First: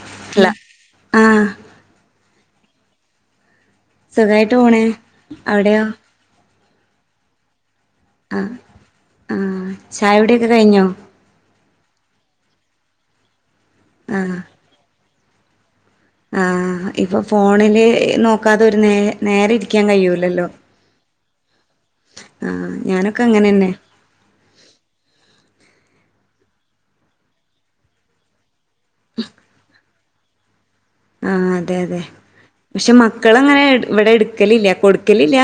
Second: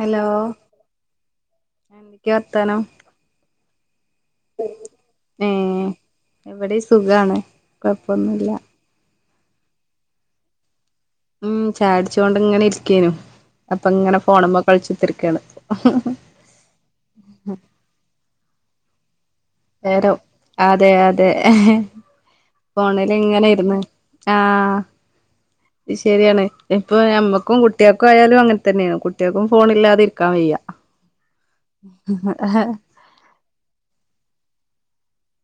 Hello അല്ല ആഹ് എന്തൊക്കെ വർ ത്താനം സുഖായിട്ട് പോണെ അവടെയോ ഇവിടെ സുഖാണ് കൊഴപ്പമൊന്നൂല്ല ആ ഛായൊടിയൊക്കെ കയിഞ്ഞോ ഉം ഛായൊടിച്ചോണ്ട് ങ്ങനെ ഇരിക്കേനു അപ്പൊങ്ങനെ ഫോണുമ്മെ കൾച്ചിത്തിരി ക്കാണ് ആ ഇപ്പൊ ഫോണില് നോക്കാതൊരു നേ നേരെ ഇരിക്കാൻ നേരോ കഴിയൂലല്ലോ അതെ അതെ ആഹ് ഫോണിൽ ഞാനൊക്കെ ഇങ്ങനെ അങ്ങനെന്നെ ഇരുന്ന് ആ ത് ശരിയാണ് ഇപ്പൊ ഞമ്മക്കും കുട്ടേക്കായാലും അങ്ങൻ തന്നേണ് കുട്ടേക്കും ഫോണില്ലാതിരി ക്കാം വയ്യ ആ അതെ അതെ പക്ഷെ മക്കള് അങ്ങനെ ഇവിടെ എടുക്കലില്ല കൊട് കലില്ല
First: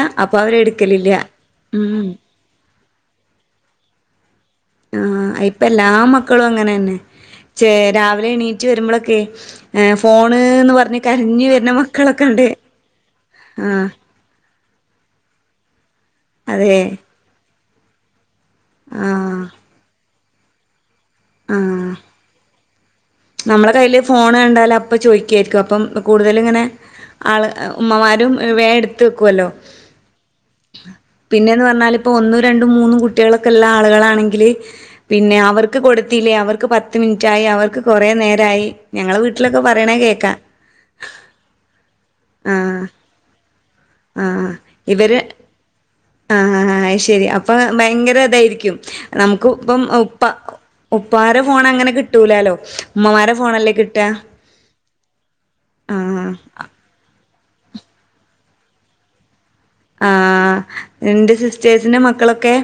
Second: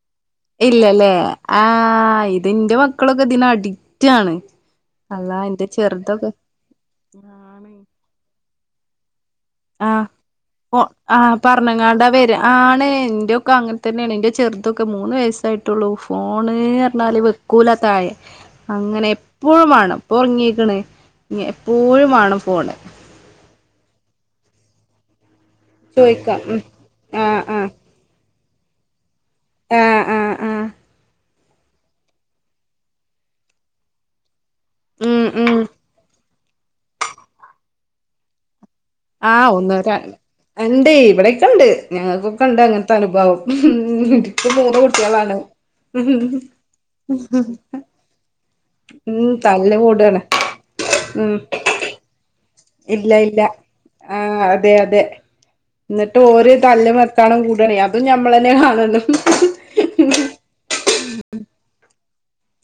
ഇല്ല ല്ലേ ആ ഇതിന്റെ ക്കളൊക്കെ ഇതിന് അഡിറ്റാണ് ആ ഇപ്പ എല്ലാ മക്കളും അങ്ങനെന്നെ ചേരാ രാവിലെ എണീ ചെരുമ്പളൊക്കെ ആ ആ വരുന്ന പറഞ്ങ്ങാണ്ടാ വെരാ മക്കളൊക്കെണ്ട് ആണ് ഇന്റെക്കെ അങ്ങൻ ആഹ് തന്നെണ് ഇന്റെ ചെറ് തൊക്കെ മൂന്ന് വയസ്സായിട്ടോള്ളു ഫോൺ അതെ എഞ്ഞാൽ വ കോലതായി [unintelligible] അങ്ങനെ ആഹ് എപ്പോഴും വേണം ഉറങ്ങിയേക്കണേ ഇ ആഹ് എപ്പോഴും വേണം ഫോണ് നമ്മളെ കയ്യിൽ ഫോൺ കണ്ടാലും അപ്പ ചോയ്ക്കും ആയിരിക്കും അപ്പം ചോയിക്കാം ഉം കൂടുതലിങ്ങനെ ആഹ് ആൾ ആഹ് ഉമ്മമാരും വേഡ് ക്കുവല്ലോ ആഹ് ആഹ് ആഹ് പിന്നെയന്ന് പറഞ്ഞാൽ ഇപ്പോൾ ഒന്നും രണ്ടും മൂന്നും കുട്ടികളൊക്കെ ഉള്ള ആളുകളാണെങ്കില് ഉം പിന്നെ ഉം അവർക്ക് കൊടുത്തില്ലേ അവർക്ക് പത്ത് മിനിറ്റ ആായി അവർക്ക് കുറേ നേരമായി ആഹ ഒന്ന എണ്ട് ഇവിടെൊക്കെ ഉണ്ട് ഞങ്ങൾക്കൊക്കെ ഉണ്ട് ആഹ് അങ്ങനത്തെ അനുഭവം എനിക്ക് മൂന്ന് കുട്ടികളാണ് ആഹ ആ ആ ശെരി അപ്പൊ ഭയങ്കര ഇതായിരിക്കും ഉം നമുക്ക് തല്ല് ഇപ്പം കൂടാണ് ഉപ്പാര ഉം ഫോൺ അങ്ങനെ കിട്ടൂല ഇല്ല ഇല്ല ആഹ അതെ അതെ എന്നിട്ട് ആഹ് ഓര് തല്ല കണം കൂടണ അതും ഞമ്മള തന്നെ കാണുന്നു ആ എന്റെ സിസ്റ്റേഴ്സിന്റെ മക്കളൊക്കെ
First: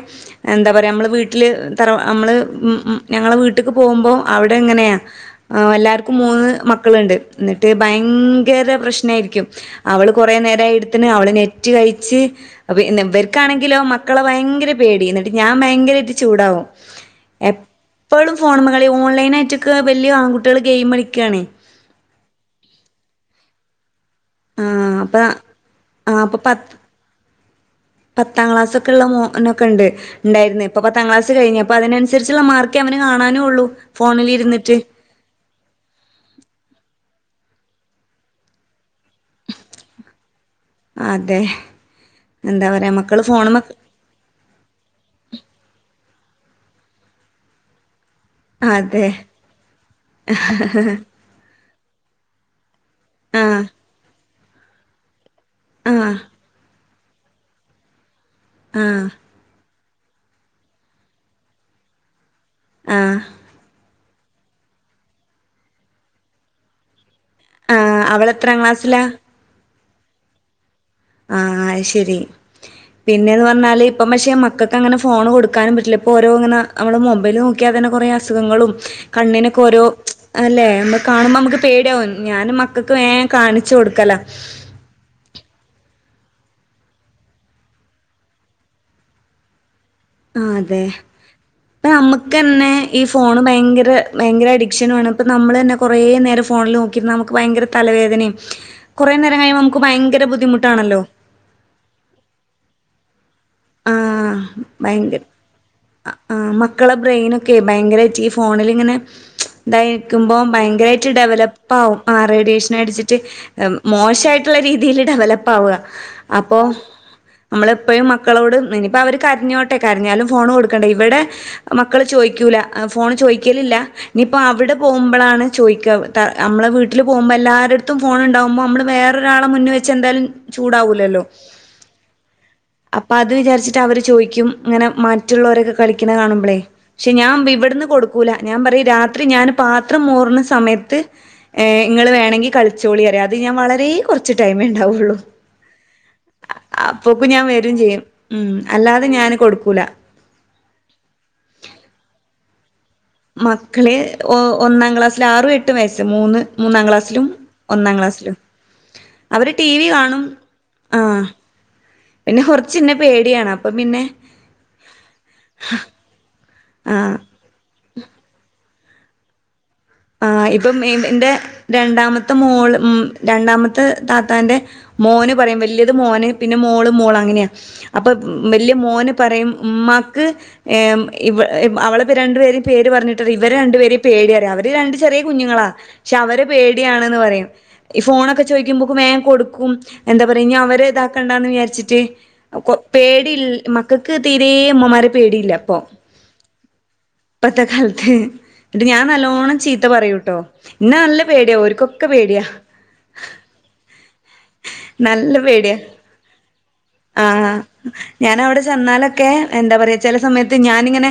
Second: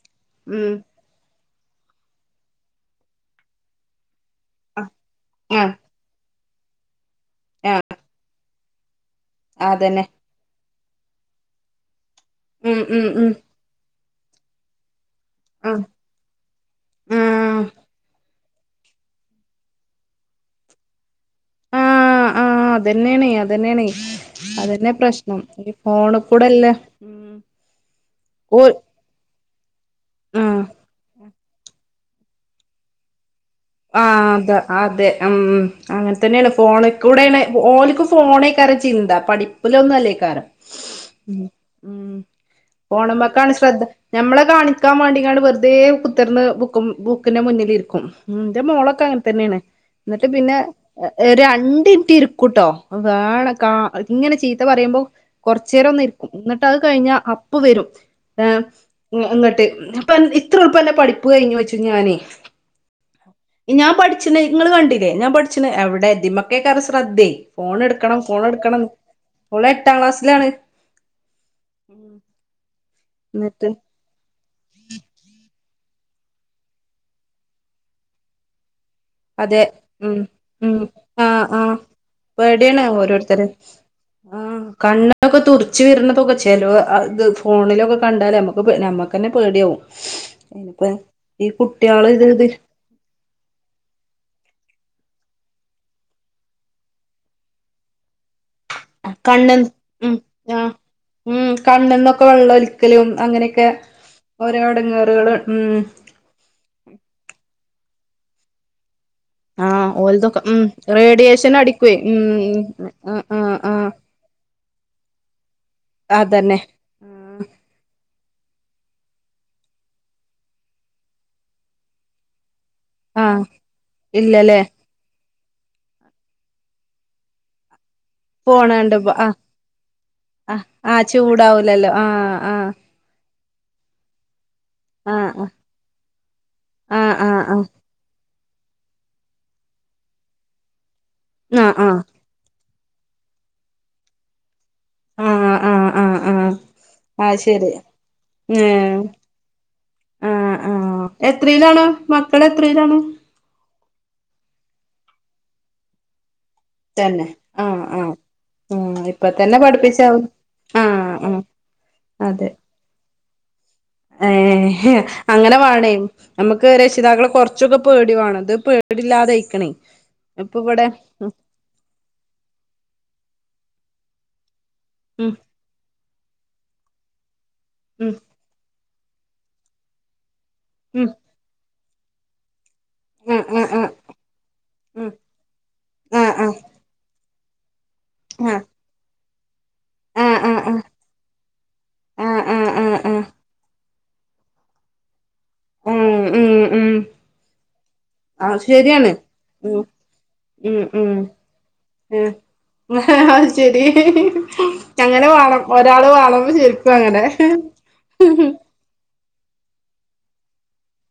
ഉം എന്താ പറയാ നമ്മള് വീട്ടില് തറ നമ്മള് ഉം ഞങ്ങളെ വീട്ടേക്ക് പോകുമ്പോൾ അവിടെ എങ്ങനെയാ ആ ആ എല്ലാവർക്കും മൂന്ന് മക്കളുണ്ട് എന്നിട്ട് ആ ഭയങ്കര കേഖര പ്രശ്ന [unintelligible] രിക്ക [unintelligible] അതന്നെ അവള് കുറ നേര അവിടെ നെറ്റ് കഴ ഉം ഉം ഉം അവർക്കാണെങ്കിലോ മക്കളെ ഭയങ്കര പേടി ഞാൻ ആ ഭയങ്കരമായിട്ട് ചൂടാവും എപ്പോഴും ഫോൺ മകള ഓൺലൈനായിട്ടൊക്കെ വിയ ആൺകട്ടികൾ ഗെയിം കടിക്ക ആഹ് ആഹ് അതുതന്നെയാണ് അത്. അതുതന്നെയാണ്. അതുതന്നെ ആഹ് അപ്പ പ്രശ്നം ഈ ആഹ് അപ്പൊ പത്ത് ഫോണിക്കൂടെല്ലേ ഉം. പത്താം ഓ ക്ലാസ് ഒക്കെയുള്ള മോൻ. എന്നൊക്ക ഉണ്ട്. ഉണ്ടായിരുന്നു ആ ഇപ്പൊ പത്താം ക്ലാസ്സ്‌ കഴിഞ്ഞപ്പോ അതിനനുസ അനുസരിച്ചുള്ള മാർക്ക് അവനെ കാണാനും. ഉള്ളൂ ആഹ് അതെ ഫോണിലിരുന്നിട്ട്. അതെ ഉം ഉം അങ്ങനെ തന്നെയാണ് ഫോണിൽ കൂടെ. ഓലിക്ക് ഫോൺ കളി ചിന്ത പഠിപ്പിലൊന്നും അല്ലേ ഈകാലം അതെ. എന്താ പറയാ മക്കള് ഫോണുമേക്കാണ് ഫോണുമ്മ ശ്രദ്ധ, ഞമ്മളെ കാണിക്കാൻ വേണ്ടിയങ്ങാണ്ട് വെറുതെ കു കുത്തിയിരുന്ന് ബുക്കും ബുക്കിന്റെ മുന്നിലിരിക്കും. ഉം എന്റെ മോളൊക്കെ അതെ. അങ്ങനെ തന്നെയാണ് എന്നിട്ട് പിന്നെ ഒരു അഞ്ച കുത്തിയിരിക്കൂട്ടോ. വേള ആഹ് കാ ഇങ്ങനെ ചെയ് ഇത്ത പറയുമ്പോ കുറച്ചുനേരം ഒന്ന് ആഹ് ഇരിക്കും എന്നിട്ട്. കഴിഞ്ഞ അപ്പോവരും. [unintelligible] ആഹ് അങ്ങോട്ട്. അപ്പ ഇത്ര എളുപ്പും അന്റെ പഠിപ്പ് കഴിഞ്ഞയെന്ന് ചോദിച്ചു ഞാനേ. ആഹ് ഞാൻ പഠി ച്ചു നിങ്ങള് കണ്ടില്ലേ ഞാൻ പഠിച്ച എവിടെതിമ്മക്കെറ ശ്രദ്ധേ ഫോൺ ആഹ് എടുക്കണം ഫോൺ അവളെത്രാം എടുക്കണം ക്ലാസ്സിലാ? ഓളെ. എട്ടാം ക്ലാസ്സിലാണ്. ആഹ് ശരി പിന്നെയെന്ന് എന്നിട്ട് പറഞ്ഞാല് ഇപ്പ പക്ഷെ മക്കൾക്ക് അങ്ങനെ ഫോണ് കൊടുക്കാനും പറ്റില്ല. ഓരോ ഇങ്ങനെ നമ്മള് മൊബൈല് നോക്കിയൽ തന്നെ കൊറേ അസുഖങ്ങളും. കണ്ണിനൊക്കെ അതെ ഓരോ ഉം അല്ലേ ഉം നമ്മള് കാണുമ്പോ ആഹ് നമുക്ക് ആഹ് പേടിയാവും ഞാനും പേടിയാണ് മക്കൾക്ക് വേ ഓരോരുത്തര് കാണിച്ചു കൊടുക്കല. പുകച്ചലോ അത് ഫോണിലൊക്കെ കണ്ടാൽ നമുക്ക് നമുക്ക് തന്നെ പേടിയാവും. ആഹ് അതെ ഇനിപ്പോ ഈ ഇപ്പെ കുട്ട്യാള് ഇത് നമുക്ക് ഇത് തന്നെ ഈ ഫോണ് ഭയങ്കര. ഭയങ്കര അഡിക്ഷനുമാണ് ഇപ്പെ നമ്മള് തന്നെ കുറേ നേരം ഫോണിൽ നോക്കിയിരുന്ന നമുക്ക് ഭയങ്കര തലവേദനയും. കൊറേ നേരം കണ്ണും കഴിയുമ്പോ നമുക്ക് ഉം ഭയങ്കര ആ ബുദ്ധിമുട്ടാണല്ലോ ഉം കണ്ണിനൊക്കെ വെള്ളം ഒലിക്കലും. അങ്ങനെ ആഹ് ഭയങ്കര ഉം ആഹ് മക്കളെ ബ്രെയിൻ ഒക്കെ. ഭയങ്കരയായിട്ട് ഫോണിലിങ്ങനെ. ആഹ് ഇതായിരിക്കുമ്പോ ഓൽതൊക്കെ ഉം ഭയങ്കരമായിട്ട് റേഡിയേഷൻ ഡെവലപ്പ് അടിക്കുവേ ആവും ആ ഉം റേഡിയേഷൻ അടിച്ചിട്ട് ആഹ് ആഹ് ആഹ് മോശമായി [unintelligible] രീതിയിൽ ഡെവല [unintelligible] അതന്നെ അപ്പോ ആഹ് നമ്മള് എപ്പോഴും മക്ക് മക്കളോട് ഇനിയിപ്പം അവർ കരഞ്ഞോട്ടെ കരഞ്ഞാലും ഫോൺ കൊടുക്കണ്ട ഇവിടെ മക്കൾ ചോദിക്കൂല ഫോൺ ആഹ് ചോദിക്കലില്ല ഇനിയിപ്പോൾ ഇല്ലല്ലേ അവിടെ പോകുമ്പോഴാണ് ചോയിക്ക നമ്മളെ വീട്ടിൽ പോകുമ്പോ എല്ലാര [unintelligible] ഫോണ് ഉണ്ടാവുമ്പോ നമ്മള് പോണണ്ട് ആഹ് വേറൊരാളെ മുന്നെ വെച്ച് എന്തായാലും ആഹ് ആഹ് ചൂടാവൂലല്ലോ. ചൂടാവൂലല്ലോ ആഹ് ആഹ് അത് വിചാരിച്ചിട്ട് അവർ ചോദിക്കും അങ്ങനെ മറ്റുള്ളവരൊക്കെ കളിക്കുന്ന കാണുമ്പോളേ, പക്ഷെ ആഹ് ഞാൻ ആഹ് ആഹ് ഇവിടന്ന് കൊടുക്കൂല ഞാൻ പറയും രാത്രി ഞാൻ പാത്രം മോറുന്ന സമയത്ത് ആഹ് ഏഹ് ആഹ് ആഹ് നിങ്ങൾ വേണെങ്കിൽ കളി ചോളിയരും അത് ഞാൻ വളരെ കുറച്ച് ടൈമേ ആവുള്ള ആഹ് ആഹ് ആഹ് ആഹ് അ അപ്പൊക്കെ അത് ഞാൻ വരെ ശരി ഏഹ് കൊടുക്കൂല ആ ആ എത്രയിലാണ് മ [unintelligible] എത്രയിലാണ്? ഓ ഒന്നാം ക്ലാസ്സിൽ, ആറും എട്ട് വയസ്സ് മൂന്ന് മൂന്നാം തന്നെ ക്ലാസ്സിലും, ആഹ് ഒന്നാം ആഹ് ക്ലാസ്സിലും ആഹ് ഇപ്പ അവര് തന്നെ ടി വി കാണും, പഠിപ്പിച്ചാവും ആ ആഹ് ആഹ് പിന്നെ അതെ കുറച്ച്മുന്നെ പേടിയാണ് അപ്പൊ പിന്നെ ഏഹ് അങ്ങനെ വാനേം നമുക്ക് ആഹ് രക്ഷിതാക്കളെ കുറച്ചൊക്കെ പേടി വേണം ഇത് പേ പേടില്ലാതെ ആയിക്കണേ ആ, ഇപ്പം എന്റെ രണ്ടാമത്തെ മോള് മോ രണ്ടാമ [unintelligible] താത്താന്റെ ഉം മോന് പറയറും വലിയത് മോന് പിന്നെ മോള്, മോള് അങ്ങനെയാണ് അപ്പൊ ഉം വലിയ മോന് പറയും ഉമ്മാക്ക് ഏഹ് ഉം ഇവ അവളെ രണ്ടു പേരും പേര് പറഞ്ഞിട്ട് ഇവരെ രണ്ടു പേരെയും പേടിയാ അവർ രണ്ട് ഉം ചെറിയ കുഞ്ഞുങ്ങളാ പക്ഷെ ആഹ് അവരെ ആഹ് ആഹ് പേടിയാണ് എന്ന് പറയും ഫോണൊക്കെ ഉം ചോയ്ക്കുമ്പോ വേഗം കൊടു ക്കും, എന്താ ആഹ് പറയാ ഇനി ആഹ് ആഹ് ആഹ് അവരെ ഇതാക്കണ്ടാന്ന് വിചാരിച്ചിട്ട്, ആഹ് കൊ ആഹ് ആഹ് ആഹ് ആഹ് ആഹ് പേടിയിൽ മ ക്കക്ക് തീരേ അമ്മമാരെ പേടില്ലപ്പോ. ഉം ഉം ഉം ഇപ്പത്തെ കാലത്ത് അത് ഞാൻ ശരിയാണ് നല്ലോണം ഉം ചീത്ത പറയൂട്ടോ ഉം ഇന്നാ ഉം നല്ല പേടിയാ ഓർക്കോക്കൊ ഉം പേടിയാ. അത് ശരി അങ്ങനെ നല്ല വാണം പേടിയാ ഒരാള് വാണം അത് ശരി ആഹ് ഞാൻ അവിടെ ചെന്നാലൊക്കെ എന്താ പറയാ ചില സമയത്ത് ഞാനിങ്ങനെ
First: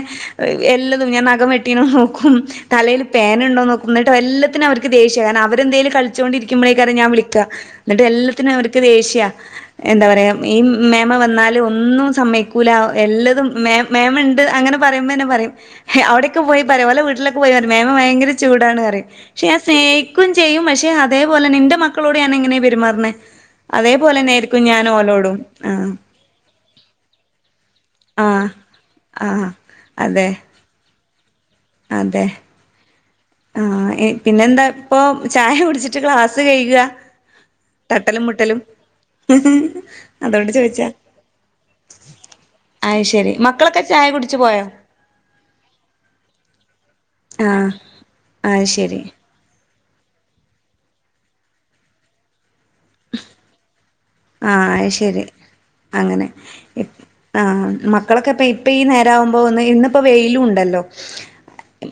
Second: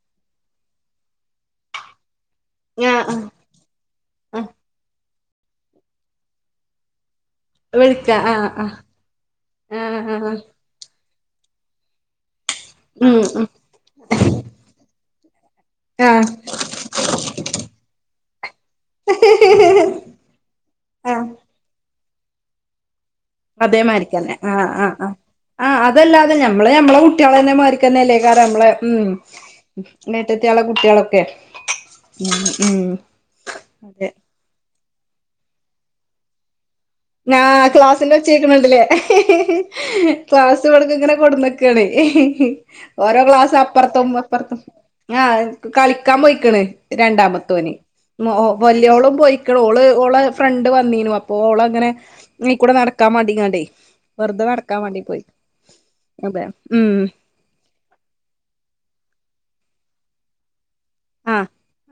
എല്ലതും ഞാന് നഖം വെട്ടീന നോക്കും, തലയിൽ ആഹ് ആഹ് പേനുണ്ടോന്നോക്കും എന്നിട്ട് ആഹ് എല്ലാത്തിനും അവർക്ക് ദേഷ് [unintelligible] അവരെന്തലും കളിച്ചോണ്ടിരിക്കുമ്പോയ്ക്കാര ഞാൻ വിളി ക്ക എന്നിട്ട് വിളിക്കാം ആഹ് എല്ലാത്തിനും ആഹ് അവർക്ക് ദേഷ്യ എന്താ ആഹ് പറയാ ആഹ് ഈ മേമ വന്നാൽ ഒന്നും സമ്മെയ് ക്ക ഊ ലാ ഉം എല്ലതും ഉം മേ മേമ ഉണ്ട് അങ്ങനെ പറയുമ്പോന്നെ പറിം. ആഹ് അവിടെക്കെ പോയി [unintelligible] വീട്ടിലക്കെ പോയി മേമ ഭയങ്കര ചുടാണ് പറയും പക്ഷെ ഞാൻ സ്നേഹിക്കും ചെയ്യും പക്ഷെ ആഹ് അതേപോലെ നിന്റെ മ മക്കളോട് ഞാൻ എങ്ങനെയാ പെരുമാറണെ അതേ പോലെന്നെ അതേമാരിക്കന്നെ ആരിക്കും ആഹ് ഞാൻ ആഹ് ആഹ് ഓലോടും. ആഹ് അതല്ലാതെ ഞമ്മള് ഞമ്മളെ കുട്ടികളെന്നെ മാരിക്കന്നല്ലെ കാരം ആഹ് നമ്മളെ ആഹ് മ അതെ ഏട്ടത്തിയാളെ കുട്ടികളൊക്കെ അതെ ആഹ് അതെ പിന്നെന്താ? അപ്പോ ചായ കുടിച്ചിട്ട് ക്ലാസ്സ് കഴുക. ആഹ് ക്ലാസിന്റെ ഒച്ചേക്കണണ്ടല്ലേ അതോണ്ട് ക്ലാസ്സ് ചോയിച്ചാ ഇടക്ക് ഇങ്ങനെ കൊടുന്നക്കാണ് അയ് ഓരോ ശരി ക്ലാസും മക്കളൊക്കെ ചായ അപ്പുറത്തും കുടിച്ചു ഇപ്പുറത്തും പോയോ? ആഹ് കളിക്കാൻ പോയിക്കണ്. ആഹ് രണ്ടാമത്തോന് അയ് ശരി വലിയോളും പോയിക്കണ് ഓള് ഓള് ഫ്രണ്ട് വന്നീനു അപ്പോ ഓള അങ്ങനെ [inaudible] നീ കൂടെ നടക്കാൻ മാണ്ടിക്കാണ്ടേ ആ അയ് ശരി അങ്ങനെ അതെ ഉം ആ മക്കളൊക്കെ അപ്പ ഇപ്പി നേരകുമ്പോ പോന്ന് ഇന്നിപ്പോ വെയിലും ഉണ്ടല്ലോ ആ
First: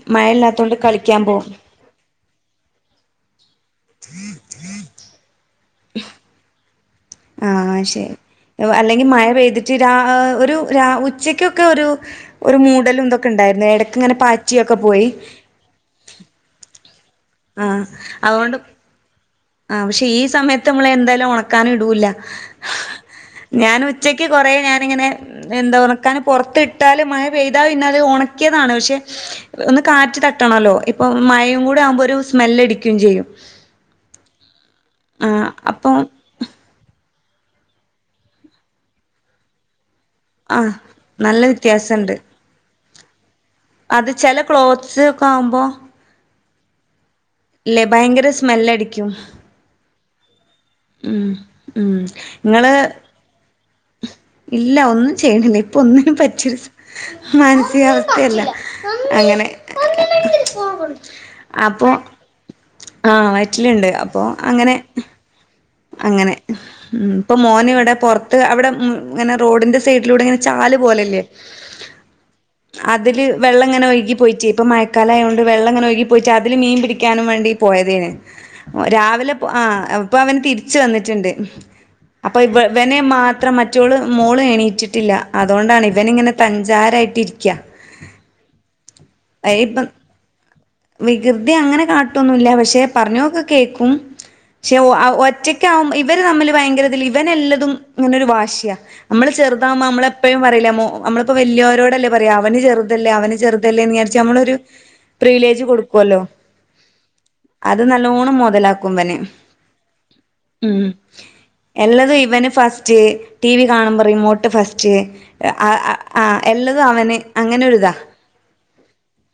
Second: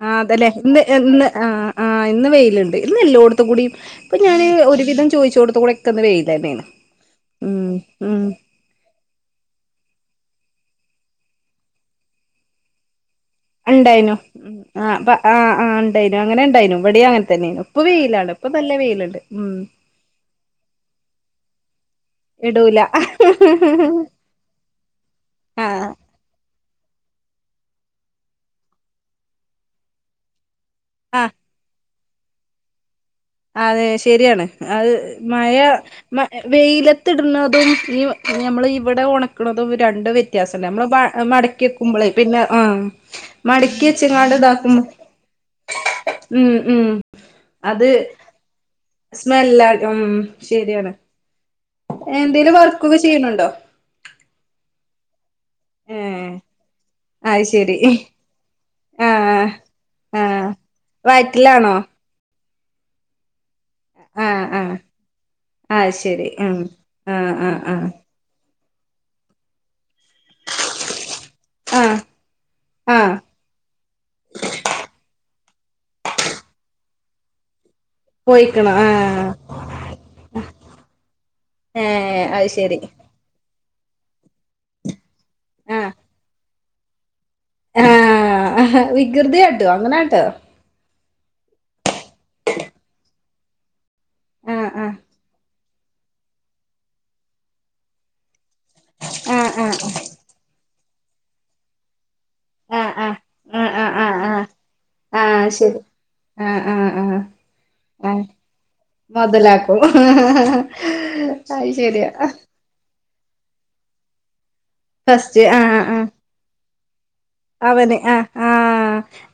ആ മഴ അതല്ലെ ഇല്ലാത്തോണ്ട് ഇന്ന് കളിക്കാൻ ഇന്ന് ആ പോവും ആ ഇന്ന് വെയിലുണ്ട് ഇന്നല്ലെ കൊ ത്തു കൂടി ഇപ്പൊ ഞാന് ഒരുവിധം ചോദിചോടത്തൂടെ ക്കന്ന് വെയ്ലന്നെ ഉ [unintelligible] ആ ശരി അല്ലങ്കി മഴ പെയ്തിട്ട് രാ അ ഒരു രാ ഉച്ചക്കൊക്കെ ഒരു ഒരു മൂടലും ഇതൊക്കെ ഉണ്ടായിരുന്നു ഇടക്ക് ണ്ടായിനു ഇങ്ങനെ ഉം പാറ്റിയൊക്കെ അ പോയി പ അ ആ ഇണ്ടായിനു അങ്ങനെ ഇണ്ടായിനു എവിടെയാ തന്നെ ഇപ്പൊ വെയിലാണ് ഇപ്പൊ നല്ല വെയിലുണ്ട്. ഉം ആ പക്ഷേ ഈ സമയത്ത് നമ്മള് എന്തായാലും ഉണക്കാൻ ഇടൂല്ല ഇടൂല ഞാൻ ഉച്ചയ്ക്ക് കുറെ ഞാനിങ്ങനെ ആ എന്താ ഉണക്കാന് പുറത്തി ട്ടാല് മഴപെയ്താ പിന്നെയത് ഉണക്കിയതാണ് പക്ഷേ ഒന്ന് കാറ്റ് തട്ടണോല്ലോ. ഇപ്പം ആ മഴയും കൂടി ആകുമ്പോൾ ഒരു ഒരു സ്മെല്ലടിക്കുവേം ചെയും അതെ ശരിയാണ് അത് ആഹ് മഴ അപ്പം മ വെയിലത്ത് ഇടുന്നതും ഈ ഞമ്മള് ഇവിടെ ഉണക്കണതും വ്യ രണ്ട് വ്യത്യാസമുണ്ട് ആഹ് നമ്മൾ മ നല്ല മടക്കി വെക്കുമ്പോഴേ വ്യത്യാസണ്ട് പിന്നെ ആ മടക്കി അത് വെച്ചങ്ങാണ്ട് ചില ഇതാക്കുമ്പോ ക്ലോത്ത്സ് ഒക്കെ ആകുമ്പോ ഉം ഉം ഇല്ലേ ഭയങ്കര സ് സ്മെല്ല് ആകും മം ശരിയാണ് ഉം ഉം എന്തേലും ഇങ്ങള് വർക്കൊക്കെ ചെയ്യണുണ്ടോ? [inaudible] ഇല്ല ഒന്നും ചെയ്യുന്നില്ല ഇപ്പോൾ ഏ ഒന്നിനും പറ്റില്ല. അത് ശരി മാനസികാവസ്ഥ അല്ല അങ്ങനെ ആഹ് ആഹ് വയറ്റിലാണോ അപ്പോ ആ വ റ്റിലുണ്ട് അപ്പോ ആഹ് അങ്ങനെ ആഹ് ആഹ് ശരി അങ്ങനെ ഉം ആഹ് ഇപ്പോ ആഹ് മോനെ ആഹ് ഇവിടെ പുറത്ത് ഇങ്ങനെ റോഡിന്റെ സൈഡിന്റെ അവിടെ ചാലി പോലെ ഇല്ലേ ആഹ് ആഹ് അതിലെ വെള്ള ഇങ്ങനെ ഒഴുകിപ്പോയിട്ടേ ഇപ്പം മഴക്കാലം ആയത് വെള്ളം എങ്ങനെ ഒഴുകിപ്പോയിട്ട് അതിലും മീൻ പിടിക്കാൻ വേണ്ടിയിട്ട് പോയതാണ് പോയിക്കണോ ആഹ് രാവിലെ പോ ആ ഇപ്പോ അവൻ തിരിച്ച വന്നിട്ടുണ്ട് ഏഹ് അത് ശരി അപ്പൊവനെ മാത്രംറ്റ മച്ചോള് മോള് എണീയിച്ചിട്ടില്ല അതുകൊണ്ടാണ് ഇവൻ ഇങ്ങനെ പഞ്ചാറായിട്ട്രിക്ക ആഹ വികൃതിയാട്ടോ അങ്ങനൊട്ടോ പ്രകൃതി അങ്ങനെ കാട്ടുംൊന്നുമല്ല പക്ഷെ പറഞ്ഞൊക്കെ കേൾക്കും ആഹ് പക്ഷെ ആഹ് ഒറ്റക്ക ആകുമ്പോ ഇവര് തമ്മിൽ ഭയങ്കരൽ ഇവനല്ലതും ഇങ്ങനൊരു വാശിയ നമ്മള് ആഹ് ആഹ് ചെറുതാകുമ്പോ നമ്മെ എപ്പോഴും പറയില്ല നമ്മളിപ്പോ വലിയരോട്ല്ല അവ ആഹ് ചെറുതല്ലേ അവ ആഹ് ആഹ് ചെറുല്ലേ ആഹ് ആഹ് വിചാരി നമ്മ ആഹ് ആഹ് പ്രജ് ശരി കൊടുക്കല്ലോ ആഹ് ആഹ് ആഹ് അത് ആഹ് നല്ലണം മതലാക്കുംനെ മൊതലാക്കും അത് ശരിയാ എല്ലതും ഇവന് ഫസ്റ്റ് ടി വി കാണുമ്പോ റിമോട്ട് ഫസ്റ്റ് ഫസ്റ്റ് എല്ല അത് അവനെ അവനെ ആഹ് ആഹ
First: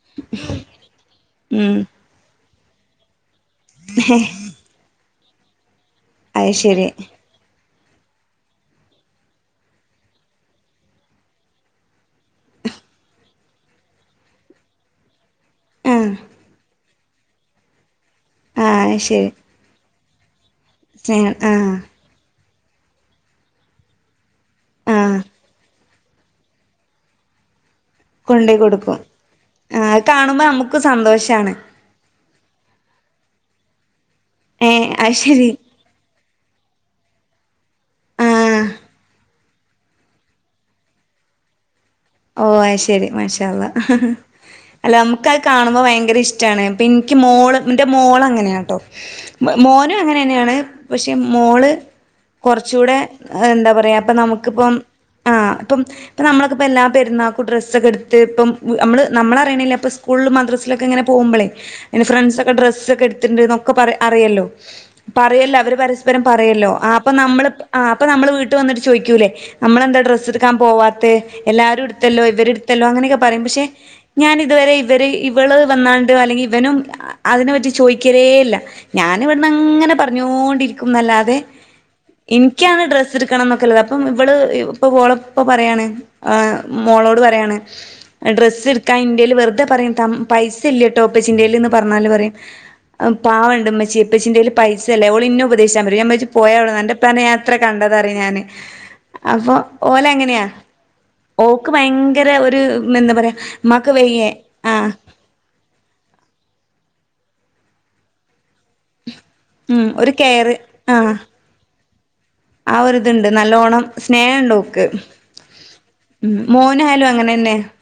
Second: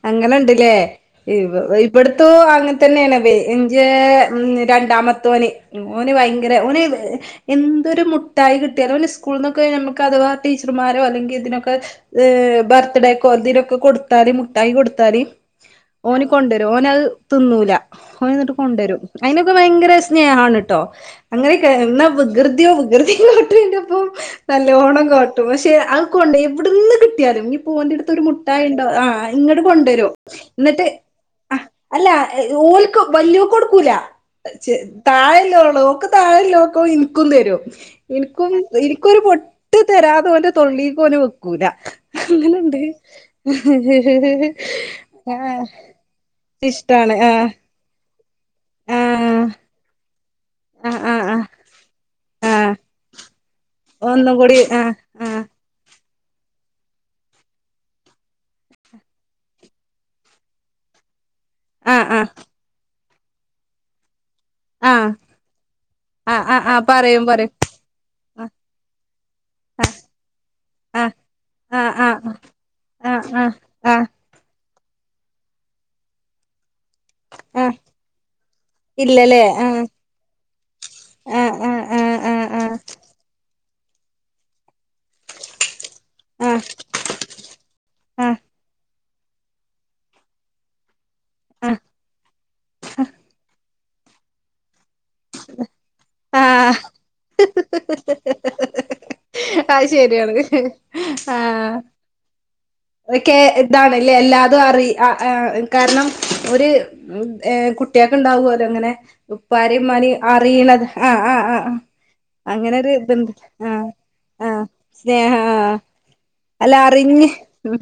അങ്ങനെ ഉണ്ടില്ലേ ഉം ഇവിടുത്ത അങ്ങന തന്നെയാണ്േ ഇഞ്ച് രണ്ടാമത്തെ ധ്വന ഉ ഓന് അത് ഭയങ്കര ഓന് ശരി എ ഇതൊരു മുട്ടായി കിട്ടി അപോലെ സ്കൂള നിന്നക്കെ നമുക്ക് അഥവാ ടീച്ചർമാരോ അല്ലെങ്ക ഇതിനൊക്കെ കടയൊക്കെ കുറുദൊക്കെ കൊടുാറി മുട്ടായി കൊടുത്താറി ആഹ് ഓന് കൊണ്ടുവരും ഓന തുന്നൂല ിട്ട് ആഹ് കൊണ്ടുവരും ശരി അതിനൊക്കെ ഭയങ്കര സ്നേഹമാണ്ട്ട ട്ടോ സ്നേഹം അങ്ങനെ ആഹ് എന്ന പ്രകൃതിോകൃതിട്ടപ്പം നല്ല ഓണം ആഹ് കാട്ടും പക്ഷെ ണ്ട് എവിടുന്ന് കിട്ടിയാലും പൂവന്ടുത്ത് ഒരു മുട്ട കൊണ്ടോയി ഉണ്ടോ കൊടുക്കും ആഹ് ഇങ്ങോട്ട ആഹ് അത് കൊണ്ടുവരുോ കാണുമ്പോ നമുക്ക് എന്നിട്ട് സന്തോഷാണ് അല്ല ഓല്ക്ക് വലിയക്ക കൊടുക്കൂല ഏഹ് അത് ശരി താഴല്ലോള്ളു ഓക്ക് താഴല്ലോ ൻക്കോ ഇൻക്കും തരും ഇൻക്കും ആഹ് ഇൻക്കൊര് പൊട്ട് തരാതൊന്റെ തൊള്ളിക്കൊന് വക്കൂല ഓ അഅ് ശെരി മാഷാ അല്ലാഹ് അല്ല നമുക്കഅ് ആഹ് കാണുമ്പോ ഭയങ്കര ഇഷ്ടണ് പ്പ ഇഷ്ടാണ് ഇൻക്ക് ആഹ് മോള് ഇന്റെ മോള അങ്ങന്യാട്ടോ ആഹ് മമോനൊ ങ്ങനെന്നാണ് പക്ഷെ ആഹ് ആഹ് ആഹ് മോള് ആഹ് കൊർച്ചൂടെ അഅ്എന്താ പറയാ ഇപ്പ ഒന്നും കൂടി നമുക്കിപ്പം ആഹ് ആ ആഹ് ഇപ്പം ഇപ്പ നമ്മളക്കപ്പെല്ലാം പെര്ന്നാക്കു ഡ്രസ്സൊക്കെ ട്ത്ത് ട്ടും പ്പം നമ്മള് നമ്മളറിണില്ല ഇപ്പസ്കൂളിലും മദ്രസിലൊക്കെങ്ങനെ പോവുമ്പളേ എന്റെ ആഹ് ഫ്രണ്ട്സൊക്കെ ഡ്രസ്സെക്കെട് ണ്ട് നൊക്കെ പറ അറിയല്ലോ ആഹ് ആഹ് പറയല്ലോ അവര് പരസ്പരം ആഹ് ആഹ് പറയല്ലോ ആഹ് അപ്പൊ പറയും നമ്മൾ പറയും അപ്പൊ നമ്മൾ വീട്ട് വന്നിട്ട് ചോയ്ക്കൂല്ലേ ആഹ് നമ്മളെന്താ ഡ്രസ്സെടുക്കാൻ പോവാത്തെ എല്ലാ ആഹ് ആഹ് ട്ത്തല്ലോ ആഹ് ഇവര് ട്ത്തല്ലോ ആഹ് അങ്ങനൊക്കെ പറയും ആഹ് ആഹ് പക്ഷെ ആഹ് ഞാൻ ഇതുവരെ ഇവര് ഇവള് വന്നാണ്ട് അല്ലെങ്കിവനും അതിനെ പറ്റി ആഹ് ചോയ്കലെല്ല ഞാന ഇല്ലല്ലേ ഇവടന്ന് ആഹ് ങ്ങനെ പറഞ്ഞോണ്ടിരിക്കും ന്നല്ലാതെ ആഹ് ആഹ് ആഹ് ഇൻക്ക്യാണ് ആഹ് ഡ്രസ്സ് ട്ക്കണം ന്നൊക്കെള്ള ത് പ്പം ഇവള് ഇപ്പ ഓളെപ്പ പറ്യാണ് ആഹ് മോളോട് പറയാണ് ആഹ് ഡ്രസ്സ് ട് ക്കാൻ ഇൻ്റെല് വെറുതെ പറയും തം പൈസ ഇല്ല ട്ടോപച്ചിന്റെ ല്ന്ന് ആഹ് പർഞ്ഞാല് പറയും പാവണ്ട് ഇമ ച്ചേ ഇപ്പച്ചിന്റെല് പൈസല്ല ഓള് ഇന്നെ ഉപദേശിച്ചാൻ വരും പോയാട് ആഹ് ന് അന്റെ പ്പാനോ ഞാനെത്ര കണ്ട താറിം ഞാന് അപ് അഅ് ശെരിയാണ് ആ ഓക്ക് ഭയങ്കര ഒരു എന്താ പറയാ ഒക്കെ ഉമ്മാക്ക് എന്താണ്ല്ലെ വയ്യേ എല്ലാതു അറി ആഹ് അ ആ കാരണം ഒര് ഏ കുട്ട്യേക്ക്ണ്ടാവോ അങ്ങനെ ഉപ്പാരിം ഉം ഇമ്മാനിം ഒരു കെയറ് അറിയ്ണ ആ ആഹ് ആ ആ അങ്ങനെ ആ ഒരു ഒര്ത്ണ്ട് ഇതുണ്ട് നല്ലോണം സ് ആ സ്നേഹാ ആ ആ ഉം അല്ല മോനായാലും അറിഞ്ഞ് അങ്ങനെന്നെ മ്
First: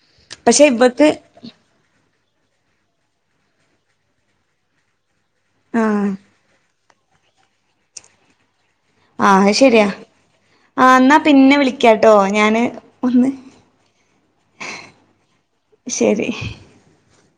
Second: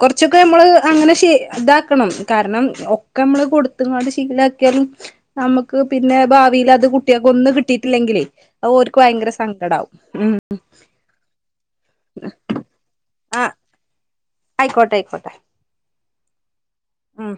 കൊർച്ചൊക്കെ പക്ഷെ ഞമ്മള് ഇവക്ക് അങ്ങനെ ഷീ ഇതാക്കണം കാരണം ക്കെ അമ്മള് കൊടുത്ത്ങ്ങാട് ശീലക്കിയാലും നമക്ക് ആഹ് പിന്നെ ഭാവില് അത് കു കുട്ടിയാക്ക് ഒന്നും കിട്ടിട്ടില്ലെങ്കിലെ അഹ് ഓർക്ക് ഭയങ്കര സങ്കടാകും മ് ആ എന്നാ പിന്നെ വിളിക്കാട്ടോ ഞാന് ഒന്ന് അയ്ക്കോട്ടെ അയ്ക്കോട്ടെ ശരി ഉം